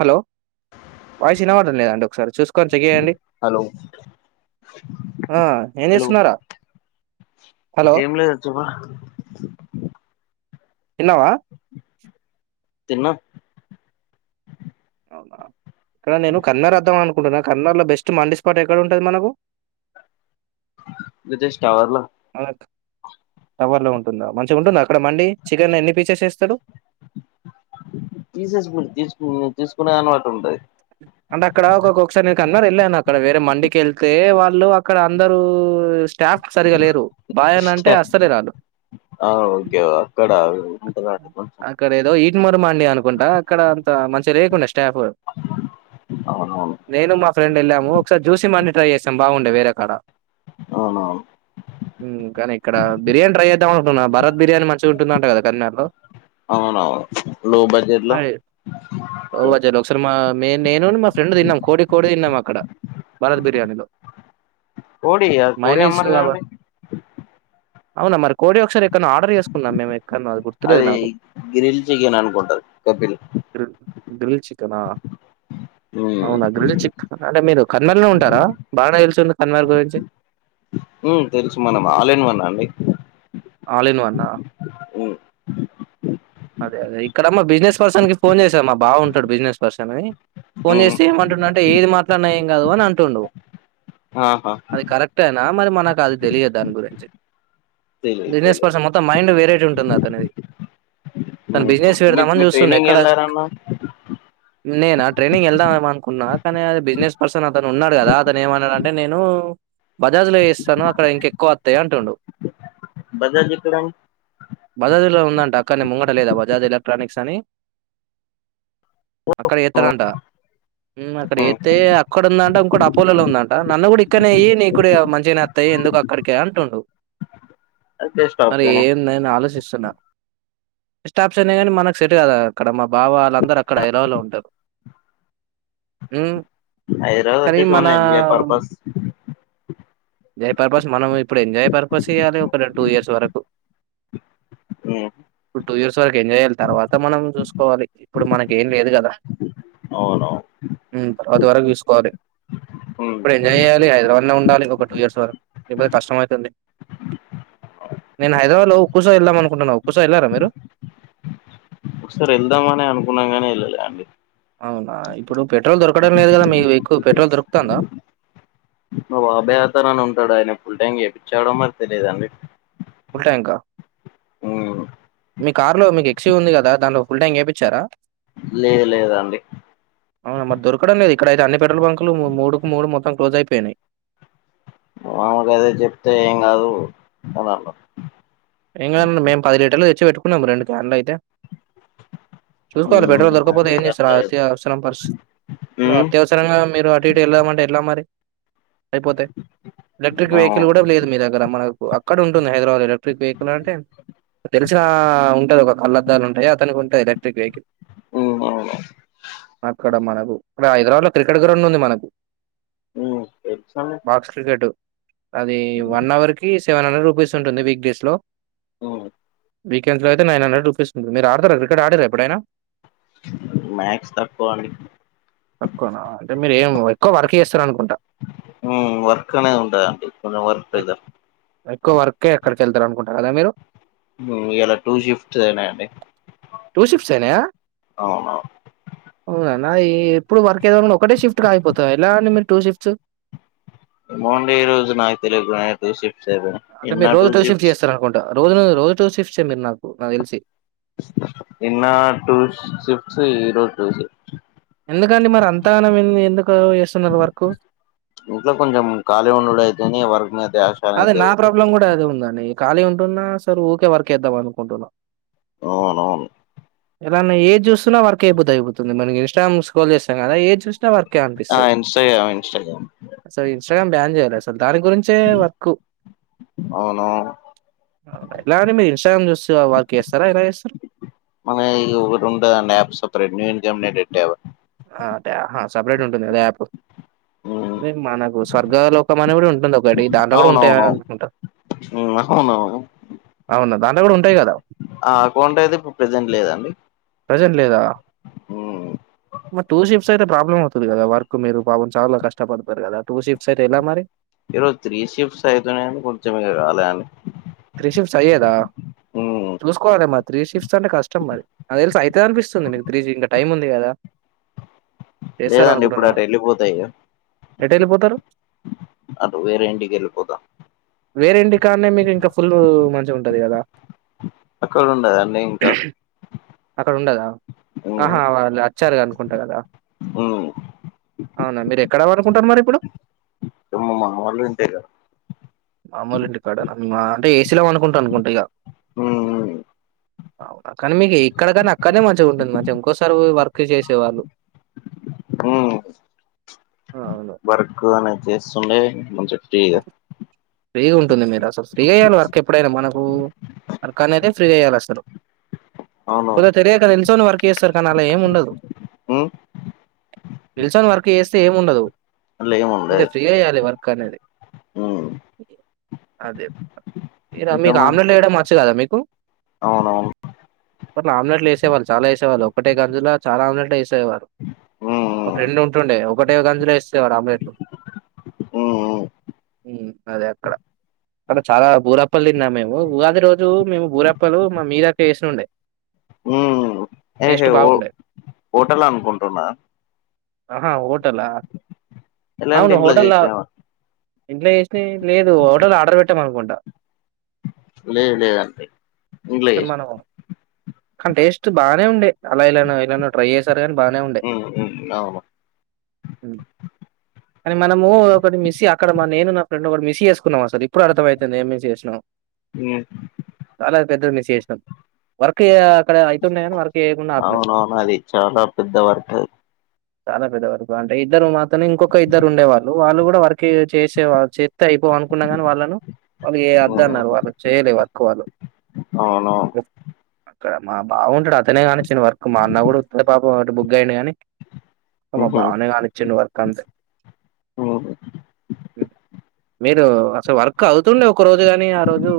Hello voice ఇనవడ్ లే అండీ ఒకసారి చూసుకొని చెయ్యండి హలో ఆ ఏం హలో చేసుకున్నారా హలో ఏం లేదు చెప్పు తిన్నావా తిన్నాం అవునా ఇక్కడ నేను కల్లర్ద్దాం అను కన్నర్లా లో బెస్ట్ మండి స్పాట్ ఎక్కడ ఉంటది మనకు జేష్ టవర్లో టవర్లో ఉంటుందా మంచిగుంటుందా అక్కడ మండి చికెన్ ఎన్ని పీసెస్ ఏస్తరు తీసేసుకు తీసుకు తీసుకునే దాన్ని వట్టి ఉంటది అంటే అక్కడ ఒక ఒకసారి కన్నారు వెళ్ళాను అక్కడ వేరే మండికి వెళ్తే వాళ్ళు అక్కడ అందరూ స్టాఫ్ సరిగా లేరు బాయ్ అని అంటే అస్సలే రారు ఆ ఓకే అక్కడ ఉంటదట కొంచెం అక్కడ ఏదో ఇ చిమ్మర మాండి అనుకుంటా అక్కడ అంత మంచి రేకుండ టాపు అవునవును నేను మా ఫ్రెండ్ వెళ్ళాము ఒకసారి చూసి మండి ట్రై చేసాం బాగుండే వేరే కాడ అవునవును ఉమ్ కానీ ఇక్కడ బిర్యానీ ట్రై చేద్దాము అనుకున్న భారత్ బిర్యానీ మంచిగా ఉంటుందంట కదా కర్నాలో అవునవును లో బడ్జెట్ లో అచ్చ ఒకసారి మా మెయిన్ నేను మా ఫ్రెండ్ తిన్నాం కోడి కోడి తిన్నాము అక్కడ భారత్ బిర్యానీలో కోడి కోడి మెయినిస్ అమ్మరు బాబా కదండి అవునా మరి కోడి ఒక్కసారి ఎక్కడనో ఆర్డర్ చేసుకున్నాం మేమైతే అది గ్రిల్ చికెన్ అనుకుంటా కపిల్ గ్రిల్ గ్రిల్ చికెనా మ్మ్ అవునా గ్రిలి చిక్ అంటే మీరు కర్ణల్నే ఉంటారా బాగానే నిల్చంది కన్మల్ గురించి ఉమ్ తెలుసు మనమ్ ఆల్ ఇన్ వన్ అన్ని ఆల్ ఇన్ వన్ ఆ అదే అదే ఇక్కడమ్మా బిజినెస్ పర్సన్ కి ఫోన్ చేసామ్మా బాగుంటాడు బిజినెస్ పర్సన్ అని ఫోన్ మ్మ్ చేసి ఏమంటుండు అంటే ఏది మాట్లాడిన ఏం కాదు అని అంటుండు ఆహా అది కరెక్ట్ ఏనా మరి మనకు అది తెలియదు దాని గురించి తెలీదు బిజినెస్ తెలీదు పర్సన్ మొత్తం మైండ్ వెరైటీ ఉంటుంది అతనిది తను బిజినెస్ మీ పెడదామని మీరు చూస్తుండే ట్రైనింగ్ ఎక్కడ వెళ్ళారన్న నేనా ట్రైనింగ్ వెళ్దామ ఏమ అనుకున్నా కానీ అ బిజినెస్ పర్సన్ అతను ఉన్నాడు కదా అతను ఏమన్నాడంటే నేను ఓ బజాజ్ లో వయిస్తాను అక్కడ ఇంకెక్కువ వస్తాయి అంటుండు బజాజ్ ఎక్కడండి బదాదీలో ఉందంట అక్క న ముంగట లేదా బజాజ్ ఎలక్ట్రానిక్స్ అని అక్కడ ఏత్తారంట అక్కడ ఎత్తే అక్కడ ఉందంట ఇంకో అపోలోలో ఉందంట నన్ను కూడా ఇక్కనే వెయి నీ కూడ మంచినే అత్తయి ఎందుకు అక్కడికే అంటుండు అది బెస్ట్ అరే ఆప్షన్ ఏ ఏం నేను ఆలోచిస్తా సచన్నా బెస్ట్ ఆప్షన్ కానీ మనకు సెట్ కదా అక్కడ మా బావ వాళ్ళందరూ అక్కడ ఐలలో ఉంటారు హైదరాబాద్ కానీ వచ్చేసి మన only enjoy purpose enjoy purpose మనం ఇప్పుడు ఎంజాయ్ పర్పస్ ఇయ్యాలి ఒక రెండు టూ ఇయర్స్ వరకు ఉమ్ ఇప్పుడు టూ ఇయర్స్ వరకు ఎంజాయ్ చేయాలి తర్వాత మనం చూసుకోవాలి ఇప్పుడు మనకి ఏం లేదు కదా అవునవును తర్వాత వరకు చూసుకోవాలి ఉమ్ ఇప్పుడు ఎంజాయ్ చెయాలి హైదరాబాద్ లో ఉండాలి ఒక టూ ఇయర్స్ వరకుతే కష్టం అవుతుంది నేను హైదరాబాద్ లో కుష ఎలా మన మోనా ఉపాస వెల్లారా మిరు బ్రో ఒకసారి వెళ్దామ అని అనుకున్నాం నే వెళ్ళాల అండి అవునా ఇప్పుడు పెట్రోల్ దొరకడం లేదు కదా మీ ఎక్కువ పెట్రోల్ దొరుకుతుందా మా చౌడమరి తెలిదా మీక్ ఫుల్ టాంకా మీ కార్ లో మీకు షు ఉంది కదా దాంట్లొ ఫుల్ టాంక్ చేప్పిచారా లేదు లేద అండి ఇక్కడయితే అన్ని పెట్రోల్ బంకులు మూడుకు మూడు మొత్తం క్లోజ్ అయిపోయినయి మామూలుగ అదే చెప్తే ఏం కాదు అని అన్నా న్నాం రండు కార్లో అయితే చూసుకోవాలి పెట్రోల్ ఉమ్ మరి దొరకపోతే ఏం చేత చేస్తారు అట్లా అతి చెప్- అవసరం పర్స్ ఇప్పుడు ఉమ్ అత్యవసరంగా మీరు అటు ఇటు వెళ్దామంటే ఎట్ల మరి అయిపోతయి ఎలక్ట్రిక్ అవును వెహికల్ కూడా లేదు మీ దగ్గర మన అక్కడ ఉంటుంది హైద్రాబాద్ ఎలక్ట్రిక్ వెహికల్ అంటే తెలిసినా ఉంటుది ఒక కళ్ళద్దాలు ఉంటాయి అతనికి ఉంటది ఎలక్ట్రిక్ వెహికల్ ఉమ్ అవును ఆక్కడ మన ఇక్కడ హైద్రవాద్ లో క్రికెట్ గ్రౌండ్ ఉంది మనకి ఉమ్ తెలుసండి బాక్స్ క్రికెటు అది ఉమ్ వన్ అవర్ కి సెవెన్ హండ్రెడ్ రూపీస్ ఉంటుంది వీక్ డేస్ హలో మ్ వీకెండ్స్ లో అయితే నైన్ హండ్రెడ్ చూపిస్తుంది మీరు ఆడుతారా క్రికెట్ అడిర్రా ఎప్పుడైనా మ్యాక్స్ తక్కువ అండి తక్కువనా అంటే మీరు ఏం ఎక్కువ వర్క్ చేస్తారు అనుకుంటా మ్ వర్క్ అనేది ఉంటదండి కొం వర్క్ క్ వర్కే అక్కడ యెళ్తరనుకుంట గదా మీరు. ఉమ్ ఇయాల టూ షిఫ్ట్స్ అయ్నయండి టూ షిఫ్ట్స్ ఏనా ఔనవ్న్. నా ఏ ఎప్పుడు వర్క్ ఏదన్న ఒకటే షిఫ్ట్ కాగిపోతదా అన్న ఎనా అన్న మీది టూ షిఫ్ట్స్. మార్నింగ్ ఈ రోజు నాక్ తెలీదు నాకు టూ షిఫ్ట్. అంటే మీరు రోజు టూ షిఫ్ట్స్ చేస్తారనుకుంటా రోజు రోజు టూ షిఫ్ట్స్ ఎ మీరు నాకు తెలిసి నిన్న టూ షిఫ్ట్స్ ఈరోజు టూ షిఫ్ట్స్ ఎందుకండి మరి అంత గణం ఎందుకు చేస్తున్నారు వర్కు? ఇంట్లో కొంచెం ఖాళీ ఉండడు అయి తుందని వర్క్ ధ్యాస అనేది అదే నా పెరుగుతుంది ప్రాబ్లం కూడా అదే ఉందండి ఖాళీ ఉంటున్నా సరె ఊకే వర్కేద్దాం అనుకుంటున్నా అవును అవును ఎలాన్న ఏది చూస్తున్నా వర్క్ చేయబుద్దుయుతుంది మన ఇన్స్టాగ్రామ్ స్క్రోల్ చేస్తాం గా ఏది చూశ్న వర్క్ వర్క్ ఎ ఆ అనిపిస్తుంది ఇన్స్టాగ్రామ్ ఇన్స్టాగ్రామ్ అసలు ఇన్స్టాగ్రామ్ బ్యాన్ చేయాలి అస్ దాని గురించే వ ఖు అవును ఎలా అండి మీరు ఇన్స్టాగ్రామ్ జూస్సూ వర్క్ జేస్తరా ఎలా జేస్తరు. మన జెమ్ నీ డెట్ యావో ఆ అదే హ సప్రేటుంటుంది అదే యాప్. ఉమ్ మీమ్ మనకు స్వర్గాలోకమని గూడుంటుందొకటి దాంట్లో గూడుంటయా అవునవును అన్ కుంట ఉమ్ అవునవును ఔను దాంట్లో గూడుంటాయ్ గద. ఆ అకౌంట్ అయితే ఇప్పుడు ప్రెజెంట్ లేదండి ప్రెజెంట్ లేదా ఉమ్ మర్ టూ షిఫ్ స్ ఐతే ప్రాబ్లమవ్తది కదా వర్క్ మీరు పాపం చాల కష్టపడ్తరు కదా టూ షిఫ్ట్సైతే ఎలా మరి. ఈరోజు త్రీ షిఫ్ట్స్ అయ్నాగాని కొంచెం ఇగ రాలే అన్ త్రీ షిఫ్ట్స్ అయ్యేదా ఉమ్ చూసుకోవాల్ గా మర్. త్రీ షిఫ్ సంటె కష్టం మరి నాక్ దెల్సి ఐతాదనిపిస్తుంది నీక్ త్రీజింగ టైముంది గదా లేదండి ఇప్పుడటెళ్ళిపోతా ఇగ. ఎటెళ్ళిపోతారు. అదు వేరే ఇంటికెళ్ళిపోతా వేరేంటికాన్నే మీరింక ఫ్ పుల్లు మంచిగుంటది కదా అక్కడుండదండి ఇంక. అక్కడుండదా అహా వాల్యా చర్గ అనుకుంట గదా ఉమ్ ఔన మీరెక్కడ వనుకుంటర్ మరిప్పుడు. వాళ్ళు ఇంతేగా మామోలు ఇంటి కాడ అంటే ఏసీలో పడుకుంటా అనుకుంటా ఇక ఉమ్ ఉమ్ అవునా కానీ మీకు ఇక్కడ కానీ అక్కడనే మంచిగా ఉంటుంది మంచిగా ఇంకోసారి వర్క్ చేసేవాళ్ళు హ్మ్ ఆ అవును వర్క్ అనేది చేస్తుండే మంచి దీగ ఫ్రీగుంటుంది మీర్ అసలు ఫ్రీగెయ్యాలి వర్క్ ఎప్పుడైన మనకు వర్కనేదే. ఫ్రీ జెయ్యాలసలు అవును కొద తెరియక దెల్చోని వర్క్ జేస్తరు కానలా ఏముండదు ఉమ్ నిల్సోన్ వర్క్ జేస్. తేముండదు అట్లా ఏమి అంటె ఉండదు ఫ్రీగ జెయ్యాలె వర్క్ కనేది ఉమ్ అదే మీరమి ఇంకా మరి రామెల్లెయ్యడం ఒచ్చు గదా మీక్. అవునవును పట్ ఆమ్లెట్లు వేసేవాళ్ళు చాలా వేసేవాళ్ళు ఒకటే గంజులో చాలా ఆమ్లెట్ ఉమ్ ఒక ఉమ్ ఫ్రెండ్ ఉంటుండే ఒకటే గంజులో వేసేసేవారు ఆమ్లెట్లు ఉమ్ ఉమ్ హ్మ్ అదే అక్కడ అక్కడ చాలా బూరప్పలు తిన్నా మేము ఉగాది రోజు మేము బూరప్పలు మా మీదకి వేసినుండే హ్మ్ హే హే బాగుండే. హోటల్ అనుకుంటున్నా అహా ఓ హోటలా లేదంటే అవును ఇంట్లో హోటల్ చేసినావా ఇంట్లో చేసినయ్ లేదు హటోల్ లో ఆర్డర్ పెట్టామ అనుకుంటా లేవ్ లేవ్ అండి పూజ అసలు చేసినాం మనము కానీ టేస్ట్ బానే ఉండే అలా ఇలా ఇలానో ట్రై చేసా కానీ బానే ఉండే ఉమ్ ఉమ్ అవును కానీ మనము ఒకటి మిస్ సి అక్కడ మా నేను నా ఫ్రెండ్ కూడా మిస్ చేసుకున్నాం అసలు ఇప్పుడు అర్ధంమవుతుంది ఏం మస్ చేసుకున్నామో ఉమ్ చాలా పెద్దది మిస్ చేసినాం వర్క్ క్యాక్ అవును అవును అది చాలా పెద్ద వర్క్ అది. చాలా పెద్ద వరకు అంటే ఇద్దరు మాతోనే ఇంకొక ఇద్దరు ఉండే వాళ్ళు వాళ్ళు కూడా వర్క్. కే చేసేవారు చే. అయిపోవనుకున్నా కానీ వాళ్ళను వాళ్ళు వద్దు ఉమ్ అన్నారు వాళ్ళు చేయలే వర్క్ వాళ్ళు. అవును ఇక్కడ మా బావుంటాడు అతనే కాని. ఇచ్చిన వర్క్ మా అన్న కూడా పాపం. బుగ్ అయిండు గానీ. మా ఉహు బావనే కానిచిండు వర్క్ అంతే. ఉమ్ మీరు అసలు వర్క్ అవుతుండే ఒ. ఒక్క రోజు కాగాని ఆ రోజు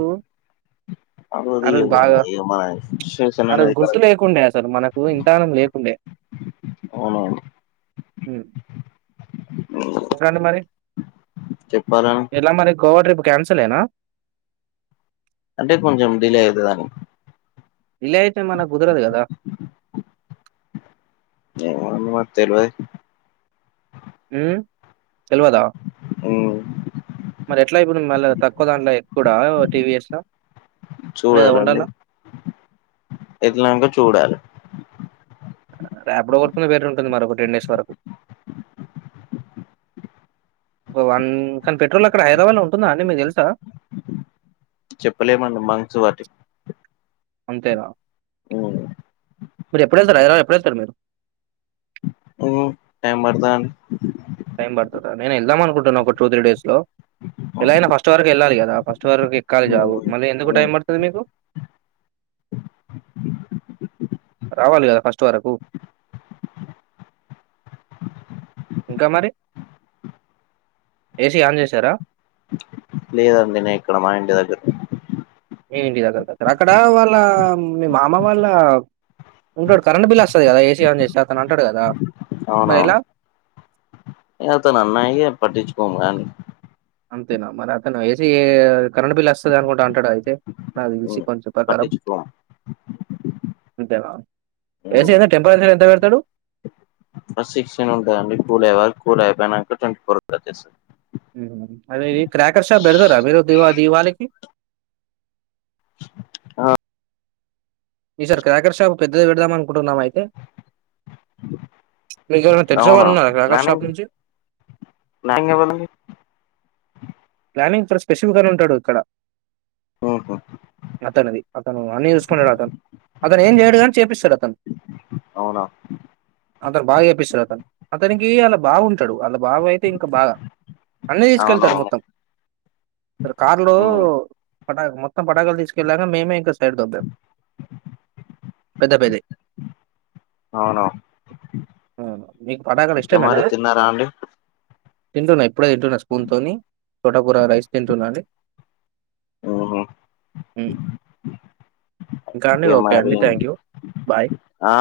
ఆ అది రోజు ఇగ బాగా మన సిచువేషన్ ఆ రోజు అనేది గుర్తు కరెక్ట్ లేకుండే అసలు మనకు ఇంతానం లేకుండే అవునవును ఏంటండి మరి. చెప్పాలా. ఎలా మరి గోవా ట్రిప్ క్యాన్సలే నా. అంటే కొంచం డీలే అయితది అని. డీలే అయితే మనకు కుదర్దు కదా. ఏమో అన్న తెల్వదు. హ్మ్ తెలివదా మ్మ్ మరి ఎట్లా ఇప్పుడు మళ్ళ తక్కువ దాంట్లో ఎక్కుడా టీవీఎస్ లా లేదా చూడాలండి హోండాలా. ఎల్లినంక చూడాలి బెటర్ ఉంటుంది మరి ఒక టెన్ డేస్ వరకు ఓ వన్ కానీ పెట్రోల్ అక్కడ హైదరాబాద్ లో ఉంటుందా అండి మీకు తెలుసా. చెప్పలేమండి మంత్స్ వట్టి అంతేనా. మీరు ఎప్పుడు వెళ్తారు హైదరాబాద్ ఎప్పుడు వెళ్తారు మీరు. హ్మ్ టైం పడుతాంది టైం పడుతదా నేను వెళ్దాం అనుకుంటున్నా ఒక టూ త్రీ డేస్ లో. ఎలా అయినా ఫస్ట్ వరకు వెళ్ళాలి ఇగ. దా ఫస్ట్ ఫస్ట్ వరకు ఎక్కాలి జాబు మ్మ్ మళ్ళీ ఎందుకు మ్మ్ టైం పడుతాది మీకు. కావాలి కదా ఫస్ట్ వరకు. ఇంకా మరి ఏసీ ఆన్ చేసార్ లేదు అండి నే ఇక్కడ మా ఇంటి దగ్గర. మీ ఇంటి దగ్గర కదా అక్కడ వాళ్ళ మీ మామ వాళ్ళ ఉంటడు కరెంట్ బిల్ వస్తుంది కదా ఏసీ ఆన్ చేస్తారు. తను అంటాడు కదా మరి ఎలా. నేనతను అన్నయి ఇగ పట్టిించుకోము గాని అంతేనా మరి అతను ఏసికి కరెంట్ బిల్ వత్తాది అని కూడా. అంటాడా అయితే దాని చూసి మ్మ్ కొంచం ప్రకారం పట్టించుకోము అంతేనా ఏసి మ్మ్ టెంపరేచర్ ఎంత. చూస్తాడు. ఫస్ట్ సెక్షన్ ఉంటాది అండి కూల్ అయ్యేవరకు కూల్ అయిపోయినంక ట్వంటీ ఫోర్ వచ్చేస్తది అదే క్రాకర్ షాప్ పెడతారా మీరు ది దివాళికి ఆ ఈ సార్ క్రాకర్ షాప్ పెద్దది పెడదామన్ ఇప్పుడున్నావ అయితే మీకు ఎవరైనా తెలిసిన అవునా వాళ్ళు ఉన్నార క్రాకర్ ప్లానింగ్ షాప్ నుంచి ప్లానింగ్ ఎవరిదండి ప్లానింగ్ ఇ స్పెసిఫక్ గానే ఉంటడు ఇక్కడ మ్మ్ హు అతనుది అతను అన్ని చూసుకున్నాడు. అతను అతను ఏం చేయడు కాని చేపిస్తాడు. అతను అవునా అతను బాగా చేపిస్తాడు అతను అతనికి అలా బాగుంటాడు అ బావ అయితే ఇంకా బాగా అన్నీ తీసుకెళ్తారు అవునవును మొత్తం కార్లో మ్మ్ పటాకా మొత్తం పటకాలు తీసుకెళ్లాక మేమే ఇంకా ఏడు దబ్బ పెద్ద పెది అవునా అవును మీకు పాటకలు ఇక ఇష్టమేనా మరి తిన్నారా అండి తింటున్నా ఇప్పుడే తింటున్నా స్పూన్తోని తోటకూర రైస్ తింటున్నాండి మ్మ్ హు ఇం ఇంకా అండి ఓకే అండి థ్యాంక్ యూ బాయ్ ఆ